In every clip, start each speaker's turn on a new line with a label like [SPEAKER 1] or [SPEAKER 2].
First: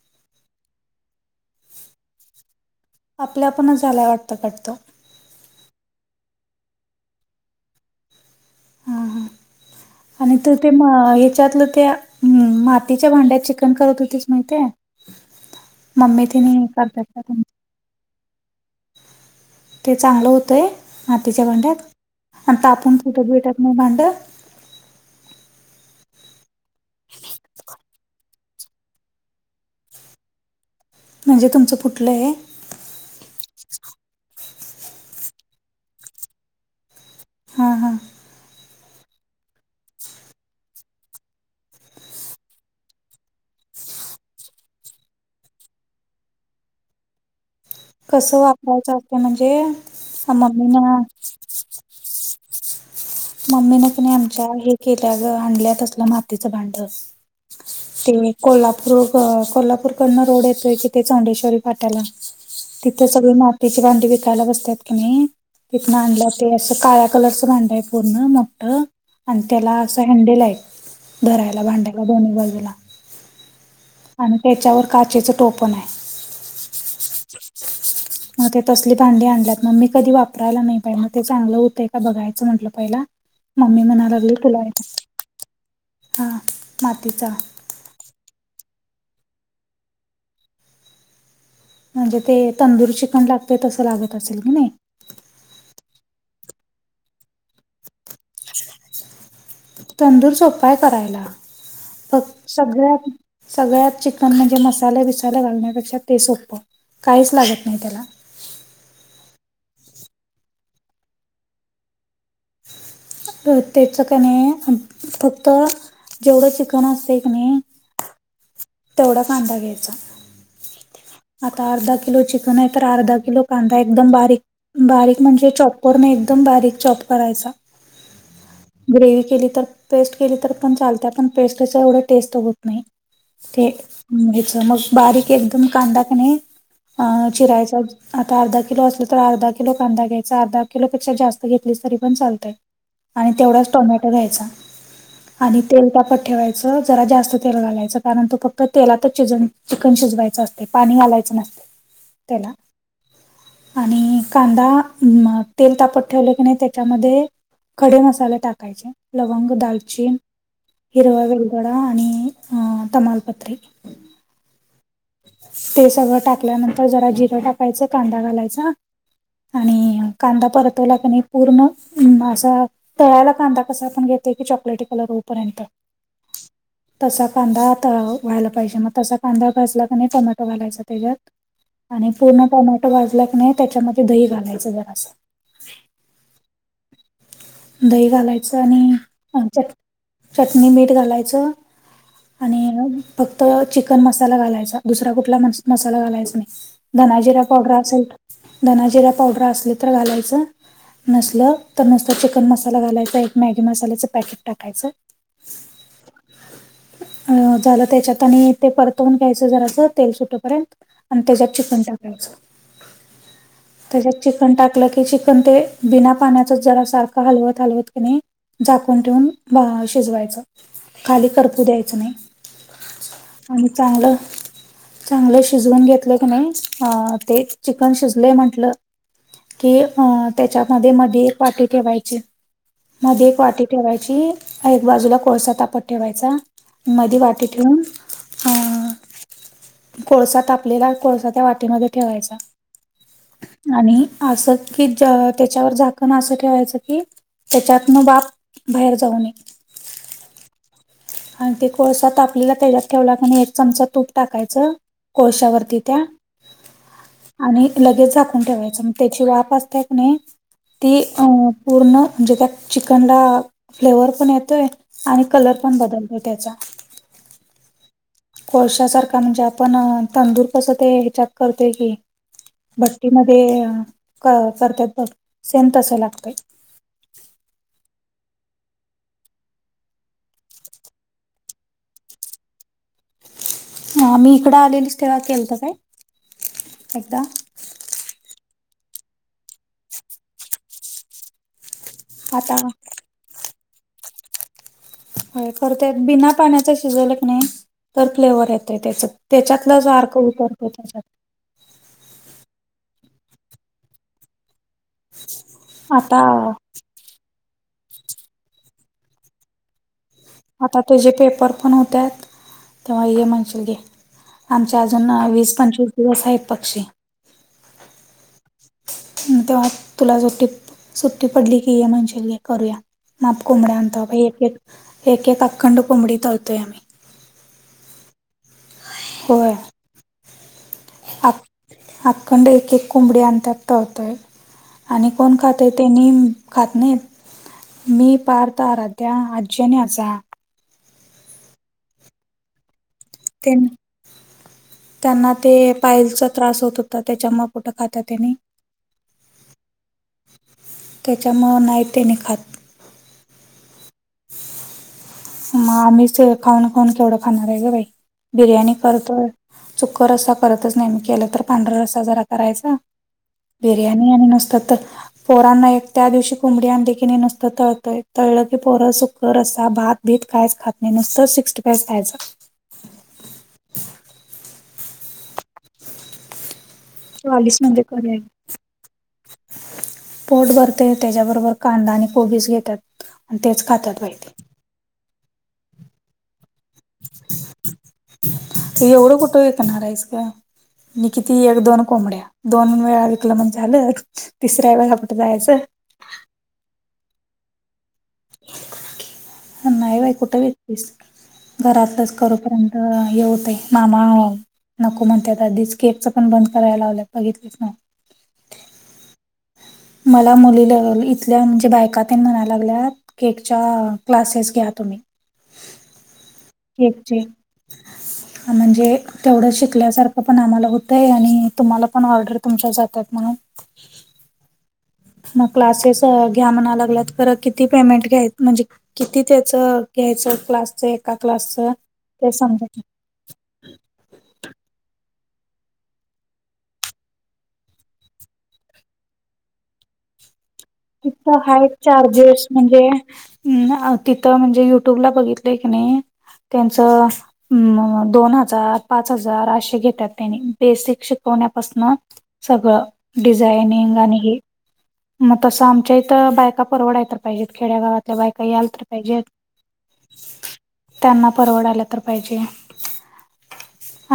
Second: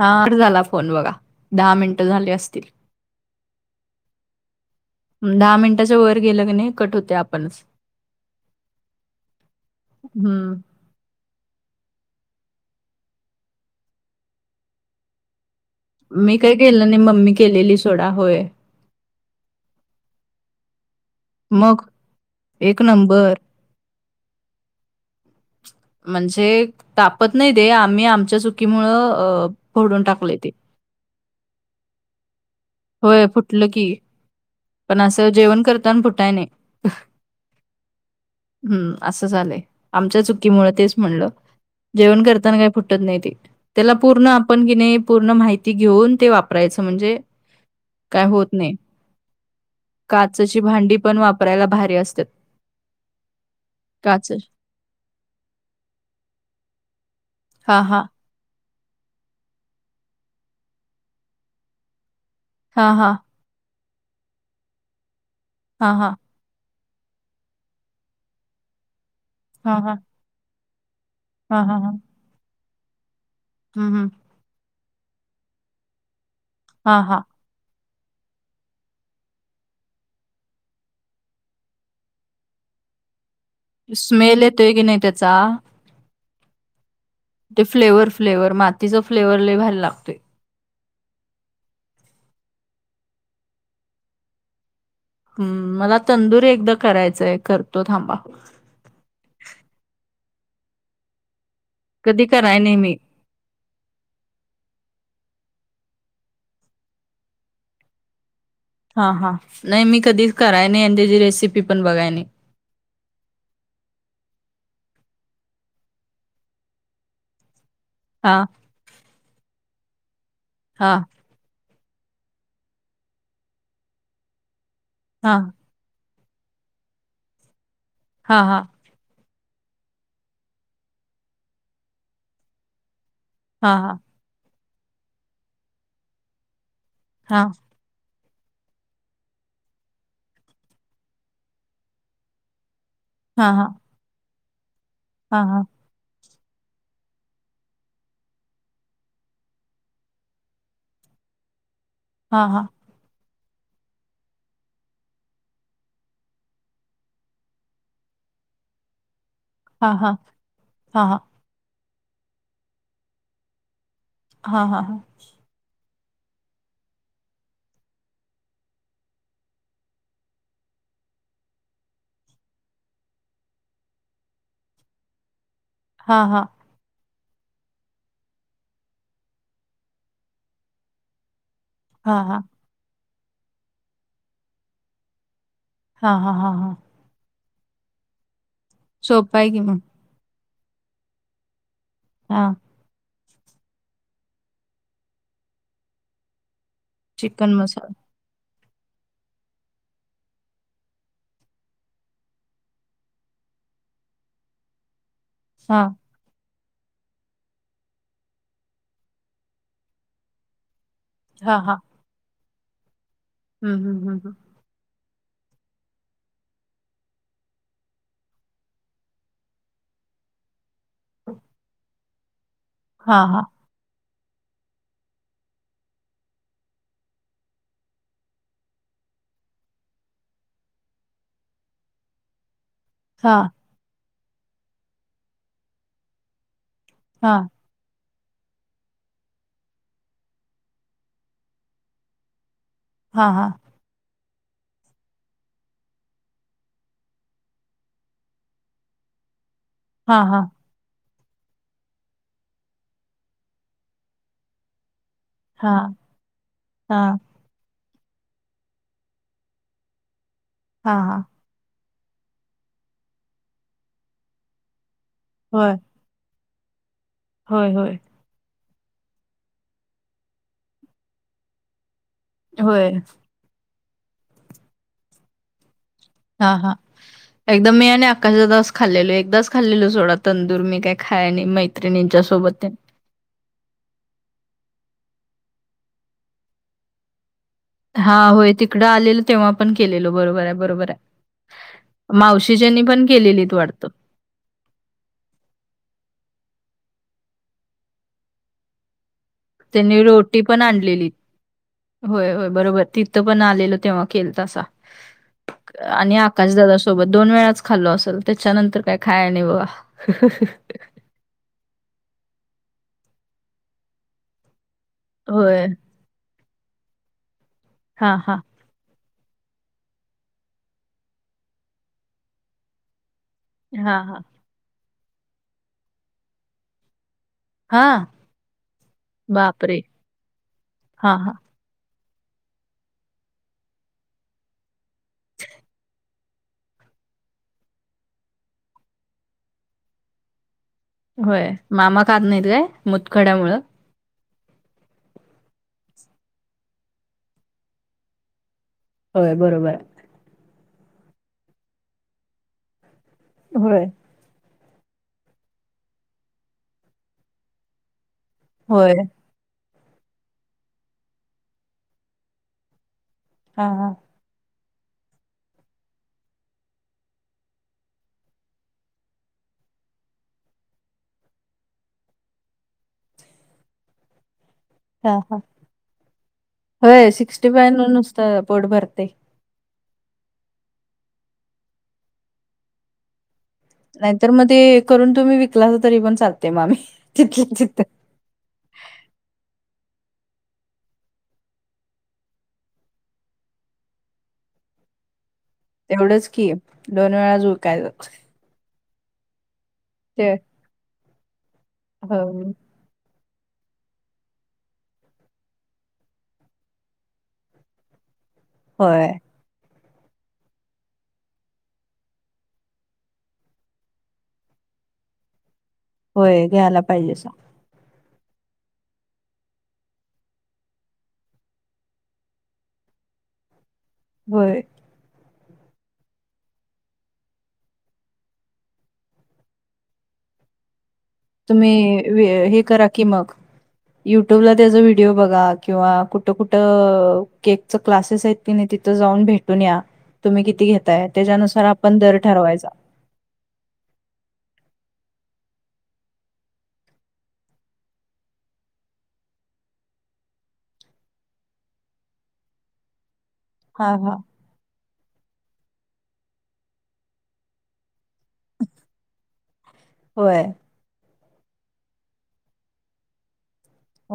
[SPEAKER 1] हार झाला फोन बघा दहा मिनटं झाले असतील.
[SPEAKER 2] आपल्या पणच झाला वाटतं कट तो.
[SPEAKER 1] दहा मिनिटाच्या वर गेलं की, नाही कट होतयं आपणचं.
[SPEAKER 2] हा हा आणि तु ते
[SPEAKER 1] हम्म
[SPEAKER 2] ह्याच्यातलं त्या मातीच्या भांड्यात चिकन करत होतीस, माहितेय. [unintelligible]
[SPEAKER 1] मी काय केलं नाही, मम्मी केलेली सोडा होय.
[SPEAKER 2] ते चांगलं होतय, मातीच्या
[SPEAKER 1] मग
[SPEAKER 2] भांड्यात आणि
[SPEAKER 1] एक
[SPEAKER 2] तापून फुटतं
[SPEAKER 1] नंबर
[SPEAKER 2] बिटतं नाही भांड.
[SPEAKER 1] म्हणजे तापत नाही, ते आम्ही आमच्या चुकीमुळं अ फोडून टाकलोय ते.
[SPEAKER 2] म्हणजे तुमचं फुटलयं.?
[SPEAKER 1] होय, फुटलं की. पण असं जेवण करताना फुटाय नाही.
[SPEAKER 2] हा हा.
[SPEAKER 1] हम्म! असं झालंय आमच्या चुकीमुळे तेच म्हणलं. जेवण करताना, काही फुटत नाही ते. त्याला पूर्ण आपण किनइ पूर्ण माहिती घेऊन, ते वापरायचं म्हणजे काय
[SPEAKER 2] कस
[SPEAKER 1] होत नाही
[SPEAKER 2] वापरायचं असत, म्हणजे?
[SPEAKER 1] काचेची
[SPEAKER 2] मम्मी न
[SPEAKER 1] भांडी पण वापरायला भारी असतात.
[SPEAKER 2] [unintelligible] मम्मी न किनइ
[SPEAKER 1] काच
[SPEAKER 2] आमच्या हे केल्या गं आणल्या तसलं मातीचं भांड.
[SPEAKER 1] हा हा.
[SPEAKER 2] ते मी कोल्हापूर कोल्हापूर कडन रोड येतोय, कि तो चौडेश्वरी फाट्याला
[SPEAKER 1] हां,
[SPEAKER 2] तिथं
[SPEAKER 1] हां.
[SPEAKER 2] सगळी मातीची भांडी विकायला बसत्यात, कीनइ तिथंन
[SPEAKER 1] हां, हां.
[SPEAKER 2] आणल्यात. ते असं काळ्या कलरचं भांड आहे, पूर्ण मोठ आणि त्याला
[SPEAKER 1] हां, हां.
[SPEAKER 2] असं हँन्टल हाय. धरायला
[SPEAKER 1] हां,
[SPEAKER 2] भांड्यांला दोन्ही बाजूला.
[SPEAKER 1] हा हा.
[SPEAKER 2] आणि त्याच्यावर काचेचं टोपण आहे.
[SPEAKER 1] हा हा.
[SPEAKER 2] [unintelligible] मग ते तसली भांडी आणल्यात, मग मी कधी वापरायला नाही बाई! म ते चांगलं होतयं का बघायचं म्हटलं पहिला मम्मी म्हणा लागली,
[SPEAKER 1] स्मेल
[SPEAKER 2] तुला
[SPEAKER 1] येतोय की नाही त्याचा?
[SPEAKER 2] हा मातीचा
[SPEAKER 1] ते फ्लेवर फ्लेवर मातीचा फ्लेवर लय‌ भारी लागतोय.
[SPEAKER 2] म्हणजे ते तंदूर चिकन लागते तसं लागत असेल, की नाही.
[SPEAKER 1] हम्म! मला तंदुरी एकदा करायचयं करतो, थांबा.
[SPEAKER 2] तंदूर सोप हाय करायला फ
[SPEAKER 1] कधी कराय नाही मी.
[SPEAKER 2] सगळ्यात सगळ्यात चिकन म्हणजे, मसाले विसाले घालण्यापेक्षा ते सोपं काहीच लागत नाही त्याला,
[SPEAKER 1] हा हा नाही मी कधीच कराय नाही, आणि त्याची रेसिपी पण बघाय नाही.
[SPEAKER 2] त्याच क नाही फक्त जेवढं चिकन असते, क नाही.
[SPEAKER 1] हा.
[SPEAKER 2] तेवढा कांदा घ्यायचा.
[SPEAKER 1] हां.
[SPEAKER 2] आता अर्धा किलो चिकन आहे, तर अर्धा किलो कांदा एकदम बारीक बारीक
[SPEAKER 1] हां.
[SPEAKER 2] म्हणजे चॉ चाँपरने एकदम बारीक चॉप करायचा.
[SPEAKER 1] हा हा.
[SPEAKER 2] ग्रेव केली तर पेस्ट केली, तर पण चालत पण पेस्ट कसं एवढं टेस्ट होत नाही. ते
[SPEAKER 1] हां, हां.
[SPEAKER 2] हेच, मग बारीक एकदम कांदा कनाही अ
[SPEAKER 1] हां.
[SPEAKER 2] चिरायचा. आता अर्धा किलो असलं तर अर्धा किलो कांदा घ्यायचा, अर्धा किलोपेक्षा जास्त घेतलीस तरी पण चालतयं. आणि
[SPEAKER 1] हां, हां.
[SPEAKER 2] तेवढाच टोमॅटो घ्यायचा, आणि तेल तापत ठेवायचं. [unintelligible] जरा जास्त तेल घालायचं. कारण, तु फक्त तेलातच शिज चिकन शिजवायचं असतयं पाणी घालायचं नसतयं,
[SPEAKER 1] हां,
[SPEAKER 2] त्याला
[SPEAKER 1] हां.
[SPEAKER 2] आणि कांदा तेल तापत ठेवलं, की नाही त्याच्यामध्ये. खडे मसाले टाकायचे. लवंग,
[SPEAKER 1] हां, हां.
[SPEAKER 2] दालचीन,
[SPEAKER 1] हां, हां.
[SPEAKER 2] हिरवा वेलदोडा आणि तमालपत्री.
[SPEAKER 1] हा हा हा.
[SPEAKER 2] ते सगळं टाकल्यानंतर जरा जिरं टाकायचं, कांदा घालायचं. आणि कांदा परतवला क पूर्ण असा तळाला कांदा कसा आपण घेते की चॉकलेटी कलर होऊपर्यंत
[SPEAKER 1] हा हा
[SPEAKER 2] तसा कांदा व्हायला पाहिजे मग तसा कांदा भजला टमॅटो घालायचा त्याच्यात आणि
[SPEAKER 1] हां, हां.
[SPEAKER 2] पूर्ण टमॅट वाजला क नाही त्याच्यामध्ये दही घालायचं जरा असं
[SPEAKER 1] हा हा हा हा
[SPEAKER 2] दही घालायचं
[SPEAKER 1] सोपं
[SPEAKER 2] आणि
[SPEAKER 1] आहे की मग.
[SPEAKER 2] चटणी मीठ घालायचं
[SPEAKER 1] हां,
[SPEAKER 2] आणि फक्त चिकन मसाला घालायचा दुसरा कुठला मसाला घालायचा नाही धना जिरा
[SPEAKER 1] चिकन
[SPEAKER 2] पावडर
[SPEAKER 1] मसाला.
[SPEAKER 2] असेल धना जिरा पावडर असले तर घालायचं नसल तर नुसत चिकन मसाला घालायचा एक मॅगी मसाल्याच पॅकेट टाकायचं
[SPEAKER 1] हा
[SPEAKER 2] आवाज नाही अ झालं त्याच्यात आणि ते परतवून घ्यायचं जराच तेल सुटेपर्यंत आणि त्याच्यात
[SPEAKER 1] हां, हां.
[SPEAKER 2] चिकन टाकायचं
[SPEAKER 1] हं, हं, हं,
[SPEAKER 2] त्याच्यात
[SPEAKER 1] हं.
[SPEAKER 2] चिकन टाकलं की चिकन ते बिना पाण्याचाच जरा सारखं हलवत हलवत कने झाकून ठेवून शिजवायचं खाली करतू द्यायचं नाही
[SPEAKER 1] हा हा
[SPEAKER 2] आणि चांलं चांगले शिजवून घेतले कने ते चिकन शिजले म्हटलं की अ त्याच्यामध्ये मध्ये एक पाट ठेवायची मध्ये एक वाटी ठेवायची एक बाजूला कोळसा तापत ठेवायचा मध वाटे
[SPEAKER 1] हां,
[SPEAKER 2] ठेून हा कोळसा तापलेला कोळसा त्या वाटीमध्ये ठेवायचा
[SPEAKER 1] हा हा
[SPEAKER 2] आणि असं की त्याच्यावर झाकण ठेवाच की त्याच्यात बाप बाहेर जाऊ नय
[SPEAKER 1] हा हा
[SPEAKER 2] आणि ते कोळसा तापलेला त्याच्यात ठेवला क एक चमच तूप टाकायचं कोळशावरती
[SPEAKER 1] हां, हां,
[SPEAKER 2] त्या
[SPEAKER 1] हां,
[SPEAKER 2] आणि लगेच झाकून ठेवायचं म त्याची वाफ असते क नाही
[SPEAKER 1] हां,
[SPEAKER 2] ती
[SPEAKER 1] हां.
[SPEAKER 2] अ पूर्ण म्हणजे त्या चिकनला फ्लेवर पण येतोय आणि कलर पण
[SPEAKER 1] होय,
[SPEAKER 2] बदलतो त्याचा
[SPEAKER 1] होय होय
[SPEAKER 2] कोळशासारखा म्हणजे आपण तंदूर कसं ते ॅक करते की
[SPEAKER 1] होय.
[SPEAKER 2] भट्टी म करतात से तस लागत
[SPEAKER 1] हा हा एकदाम मी आणि अकाच्या खाल्लेलो एकदाच खाल्लेलो सोडा तंदूर मी काही खाय नाही माहि मत्रिणींच्या सोबत त्यां
[SPEAKER 2] हा मी इकडं आलेली स्टेवा केलत काय एकदा
[SPEAKER 1] हा होय तिकडं आलेल तेव्हा पण केलेल बरोबर आहे बरोबर आहे
[SPEAKER 2] आता
[SPEAKER 1] मावशीजनी पण केलेलीत वाटतं
[SPEAKER 2] खत बिना पाण्याच शिजवलं क नाही तर फ्लेवर येतय त्याच त्याच्यातला ज
[SPEAKER 1] त्यांनी
[SPEAKER 2] अर्क
[SPEAKER 1] रोटी पण
[SPEAKER 2] उतरतो त्याच्यात
[SPEAKER 1] आणलेली. होय होय बरोबर तिथं पण आलेल तेव्हा खेल तसा आणि
[SPEAKER 2] आता
[SPEAKER 1] आकाशदादा सु सोबत दोन वेळाच खाल्लो असेल त्याच्यानंतर काय खाय नाही बघ
[SPEAKER 2] आता त्याचेे पेपर पण होत तेव्हा हे म्हणशील घे आमचे अजून वीस
[SPEAKER 1] होय.
[SPEAKER 2] पंचवीस दिवस आहेत पक्षी
[SPEAKER 1] हा हा.
[SPEAKER 2] तेव्हा तुला सुट्टी सुट्टी पडली की ये म्हणशील करूया ना. कबड्यांत
[SPEAKER 1] हां,
[SPEAKER 2] बा
[SPEAKER 1] हां.
[SPEAKER 2] एकेक एकेक ककंड कुमडी तलतोय आमही
[SPEAKER 1] हा
[SPEAKER 2] होय
[SPEAKER 1] बापरे. हां, हां.
[SPEAKER 2] अखंड एक एक कोंबडी अंतत टळतय. आणि कोण खाते त्यांनी खात नाहीत मी पार तरराध्या आज्जने आचा
[SPEAKER 1] होय मामा काात नाहीत काय मुतखड्यामुं
[SPEAKER 2] [unintelligible] त्यांना ते पायलचा त्रास होत होता त्याच्यामापोटं खाता त्यानी
[SPEAKER 1] होय बरोबर आहे.
[SPEAKER 2] त्याच्यामुळं नाही तेने खातं.
[SPEAKER 1] होय.
[SPEAKER 2] मग आम्हीच खाऊन खाऊन केवढं खाणार आहे. ग बाई बिर्याणी
[SPEAKER 1] होय.
[SPEAKER 2] करतो चुक्क रस्सा करतंच नाही मी केलं तर पांढरा रस्सा जरा करायचा.
[SPEAKER 1] हां, हां.
[SPEAKER 2] बिर्याणी आणि नसतात. पोरांना एक त्या दिवशी कोंबडी आणंदखीने नसतं तळतंय तळलं की पोरं सुकर असा भात भीत कायच खात नाही नुसतं सिक्टी फायचं खायचं.
[SPEAKER 1] हां हां.
[SPEAKER 2] [unintelligible]
[SPEAKER 1] होय सिक्स्टी
[SPEAKER 2] वालीच
[SPEAKER 1] फाय
[SPEAKER 2] म्हणजे
[SPEAKER 1] न
[SPEAKER 2] करूया
[SPEAKER 1] नुसतं पोट भरते.
[SPEAKER 2] पोट भरते त्याच्याबरोबर कांदा आणि कोबीस घेतात. आणि तेच खातात.
[SPEAKER 1] नाहीतर
[SPEAKER 2] माहिती
[SPEAKER 1] मग ते करून तुम्ही विकलास. तरी पण चालते मामी चितलं चित
[SPEAKER 2] त एवढं कुठं येत न राईस का? न किती एक दोन कोंबड्या दोन वेळा विकलं म्हणजे आलं. तिसऱ्याऐवज आपण जायचं.
[SPEAKER 1] तेवढंच की दोन वेळा जूळ कायच.
[SPEAKER 2] नाही बाई
[SPEAKER 1] ते
[SPEAKER 2] कुठे वतीस घरातलंच
[SPEAKER 1] हो,
[SPEAKER 2] करूपर्यंत अ येवत आहे मामा नको म्हणतेत आधीच केपचं पण बंद करायला लावलं बघितच ना.
[SPEAKER 1] होय.
[SPEAKER 2] मला मुलीला इथल्या म्हणजे बायका त ये म्हणायला लागल्यात. केकच्या क्लासेस घ्या तुम्ही.
[SPEAKER 1] होय घ्यायला पाहिजे
[SPEAKER 2] केकचे
[SPEAKER 1] स
[SPEAKER 2] म्हणजे? तेवढं शिकल्यासारखं पण आम्हाला होतंय आणि तुम्हाला पण ऑर्डर तुमच्या जातात. म्हणून
[SPEAKER 1] बरं.
[SPEAKER 2] मग क्लासेस घ्या म्हणा लागला. त पर किती? पेमेंट घ्या म्हणजे किती त्याच घ्यायचं? क्लासच.
[SPEAKER 1] तुम्ही हे करा की मग. युट्यूबला त्याचा व्हिडिओ बघा किंवा कुठं कुठं केक च क्लासेस आहेत. तिने तिथं जाऊन भेटून या तुम्ही किती घेत?
[SPEAKER 2] कितक हाई चार्जेस म्हणजे हम् तिथं म्हणजे युट्यूबला बघितलंय की नाही त्यांच. हम दोन हजार पाच हजार असे घेता. त त्यांनी बेसिक शिकवण्यापासन सगळं
[SPEAKER 1] हा
[SPEAKER 2] डिझायनिंग आणि
[SPEAKER 1] हा.
[SPEAKER 2] हे. मग तसं आमच्या इथ बायका परवडाय तर पाहिजेत खेड्या गावातल्या बाई. का आल तर पाहिजे
[SPEAKER 1] होय.
[SPEAKER 2] त्यांना परवड आला तर पाहिजे.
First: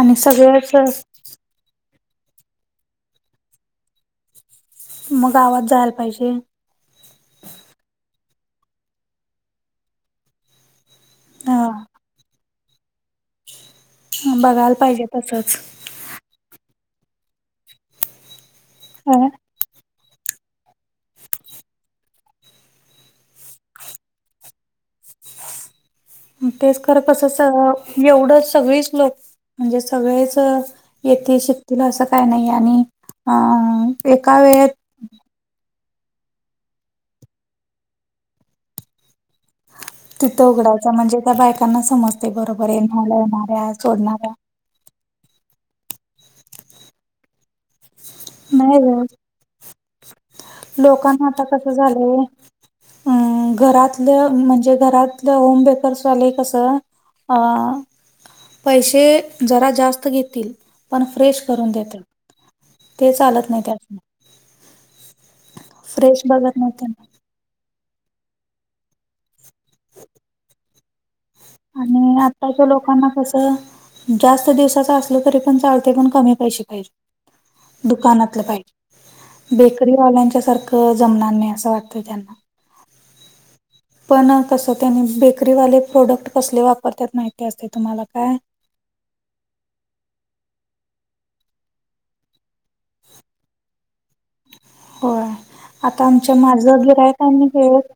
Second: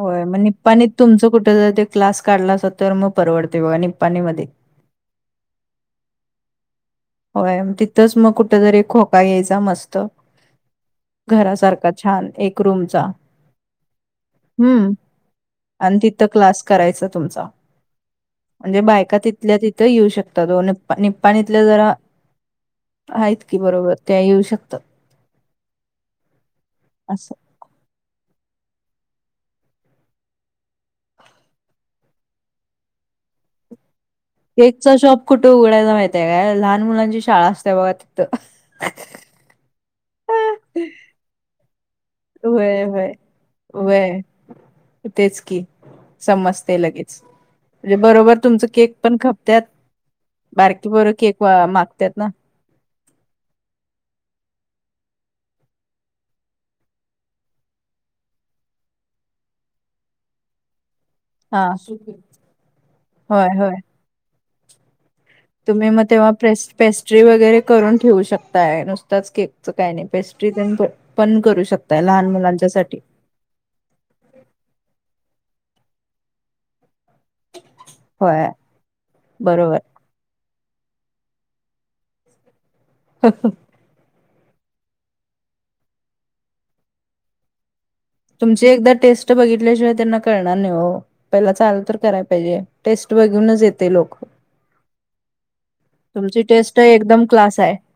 [SPEAKER 2] आणि
[SPEAKER 1] मग
[SPEAKER 2] सगळेच
[SPEAKER 1] नि्पानीत तुमचं कुठं जर ते क्लास काढला असत तर मग परवडते बघा निप्पाणीमध्ये
[SPEAKER 2] मग गावात जायला पाहिजे.
[SPEAKER 1] होय तिथंच मग कुठ जरी खोका घ्यायचा मस्त..
[SPEAKER 2] अ
[SPEAKER 1] घरासारखा छान एक रूमचा
[SPEAKER 2] ह बघायला
[SPEAKER 1] हम्म
[SPEAKER 2] पाहिजे तसंच.
[SPEAKER 1] आणि तिथं क्लास करायचा तुमचा म्हणजे
[SPEAKER 2] अ
[SPEAKER 1] बायका तिथल्या तिथं येऊ शकतं ो निप्पाणीतले जरा. आहेत की बरोबर त्या येऊ शकतात.
[SPEAKER 2] तेच खरं
[SPEAKER 1] असं.
[SPEAKER 2] कसं एवढंच सगळीच लोकं म्हणजे सगळेच येतील शिकतील असं काही नाही आणि अ... एका वेळेत
[SPEAKER 1] केकचा शॉप कुठे उघडायला माहितय काय लहान मुलांची शाळा. बघा तिथं
[SPEAKER 2] तिथं उघडायचं म्हणजे त्या बायकांना समजते बरोबर आहे
[SPEAKER 1] व्हय
[SPEAKER 2] न
[SPEAKER 1] व्हय
[SPEAKER 2] लावणाऱ्या
[SPEAKER 1] व्हय
[SPEAKER 2] सोडणाऱ्या
[SPEAKER 1] तेच की समजतंय लगेच म्हणजे बरोबर तुमचं
[SPEAKER 2] नाही
[SPEAKER 1] केक
[SPEAKER 2] ग
[SPEAKER 1] पण खपतात बारकी पोरं
[SPEAKER 2] लोकांना
[SPEAKER 1] केक
[SPEAKER 2] आता कसं
[SPEAKER 1] मागतात
[SPEAKER 2] झालंय
[SPEAKER 1] ना
[SPEAKER 2] अ घरातल्या म्हणजे घरातलं होमबेकर्सवाले कसं अ पैसे जरा जास्त घेतील पण फ्रेश
[SPEAKER 1] हा
[SPEAKER 2] करून देतात ते
[SPEAKER 1] होय
[SPEAKER 2] चालत नाही त्या
[SPEAKER 1] होय तुम्ही मग
[SPEAKER 2] फ्रेश
[SPEAKER 1] तेव्हा
[SPEAKER 2] बघत
[SPEAKER 1] प्रेस्ट
[SPEAKER 2] नाही
[SPEAKER 1] पेस्ट
[SPEAKER 2] त्यांना.
[SPEAKER 1] पेस्ट्री वगैरे करून ठेवू शकताय नुसताच केकचं काही नाही पेस्ट्री पण करून
[SPEAKER 2] आणि आताच्या लोकांना कसं जास्त दिवसाचा असलो तरी पण चालते पण कमी पैसे पाहिजे दुकानातलं
[SPEAKER 1] होय
[SPEAKER 2] पाे
[SPEAKER 1] बरोबर.
[SPEAKER 2] बेकरीवाल्यांच्या सारख जमणार नाही असं वाटतं त्यांना
[SPEAKER 1] ह ह
[SPEAKER 2] पण कसं त्यानी बेकरीवाले प्रोडक्ट कसले वापरतात माहिती असते तुम्हाला काय
[SPEAKER 1] तुमची एकदा टेस्ट बघितल्याशिवाय त्यांना करणार नाही हो पहिला चाल तर करायला पाहिजे टेस्ट बघूनच येते लोकं
[SPEAKER 2] होय आता आमच्या
[SPEAKER 1] टेस्ट
[SPEAKER 2] माझं गिरायक
[SPEAKER 1] एकदम
[SPEAKER 2] का नाही
[SPEAKER 1] क्लास आहे
[SPEAKER 2] खेळत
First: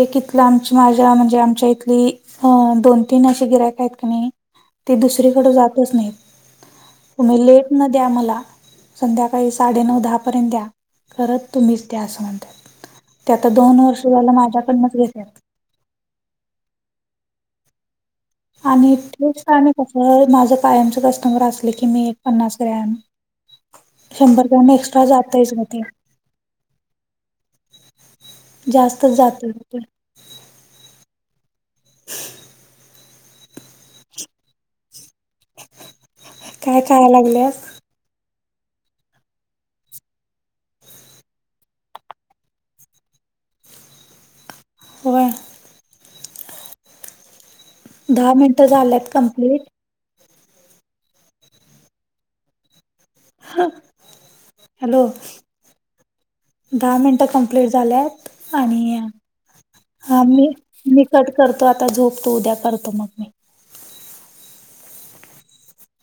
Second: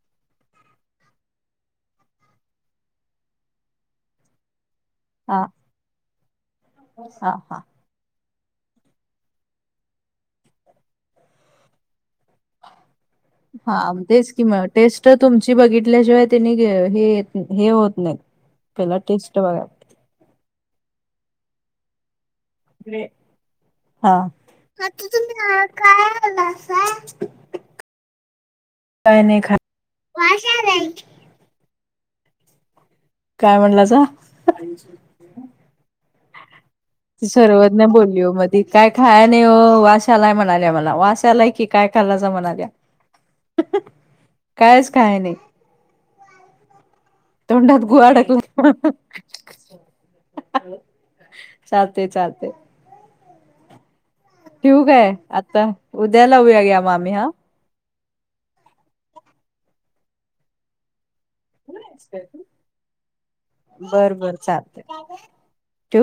[SPEAKER 2] एक इथलं आची माझ्या म्हणजे आमच्या इथली.. ह दोन तीन अे गिरयक आहेत क नाही ती
[SPEAKER 1] हा
[SPEAKER 2] दुसरीकडे जातच नाहीत
[SPEAKER 1] हा
[SPEAKER 2] तुम्ही
[SPEAKER 1] हा
[SPEAKER 2] लेट न द्या मला संध्याकाळी साडे नऊ दहा पर्यंत द्या खत तुम्हीच द्या असं म्हणतात ते आता दोन वर्ष झालं माझ्याकडनच घेतात
[SPEAKER 1] ज बघितल्याशिवाय त्यांनी हे होत नाही
[SPEAKER 2] आणि
[SPEAKER 1] पहिला टेस्ट
[SPEAKER 2] तेच का
[SPEAKER 1] बघा
[SPEAKER 2] कस माझं कायमच कस्टमर असले की मी एक पन्नास ग्रॅम
[SPEAKER 1] हा
[SPEAKER 2] शंभर ग्रॅम एक्स्ट्रा जात आहे मध्ये [inaudible]
[SPEAKER 1] ख काय म्हणला जा
[SPEAKER 2] काय खायला
[SPEAKER 1] ती
[SPEAKER 2] लागलेत
[SPEAKER 1] सर्वज्ञ बोलली म त काय खायने वाश्यालाय म्हणाल्या मला वाशाला की काय खायलाच म्हणाल्या कायच खाय
[SPEAKER 2] होय
[SPEAKER 1] नाही तोंडात गुहा
[SPEAKER 2] दहा मिनटं
[SPEAKER 1] टाकला
[SPEAKER 2] झाल्यात कंप्लीट
[SPEAKER 1] चालते चालते
[SPEAKER 2] हा
[SPEAKER 1] ठठीूक आहे आता उद्याला उया घ्या मग आम्ही हा
[SPEAKER 2] झात आणि आ म निकट करतो आता झोपतो उद्या करतो मग मी
[SPEAKER 1] बर बर चालत ठू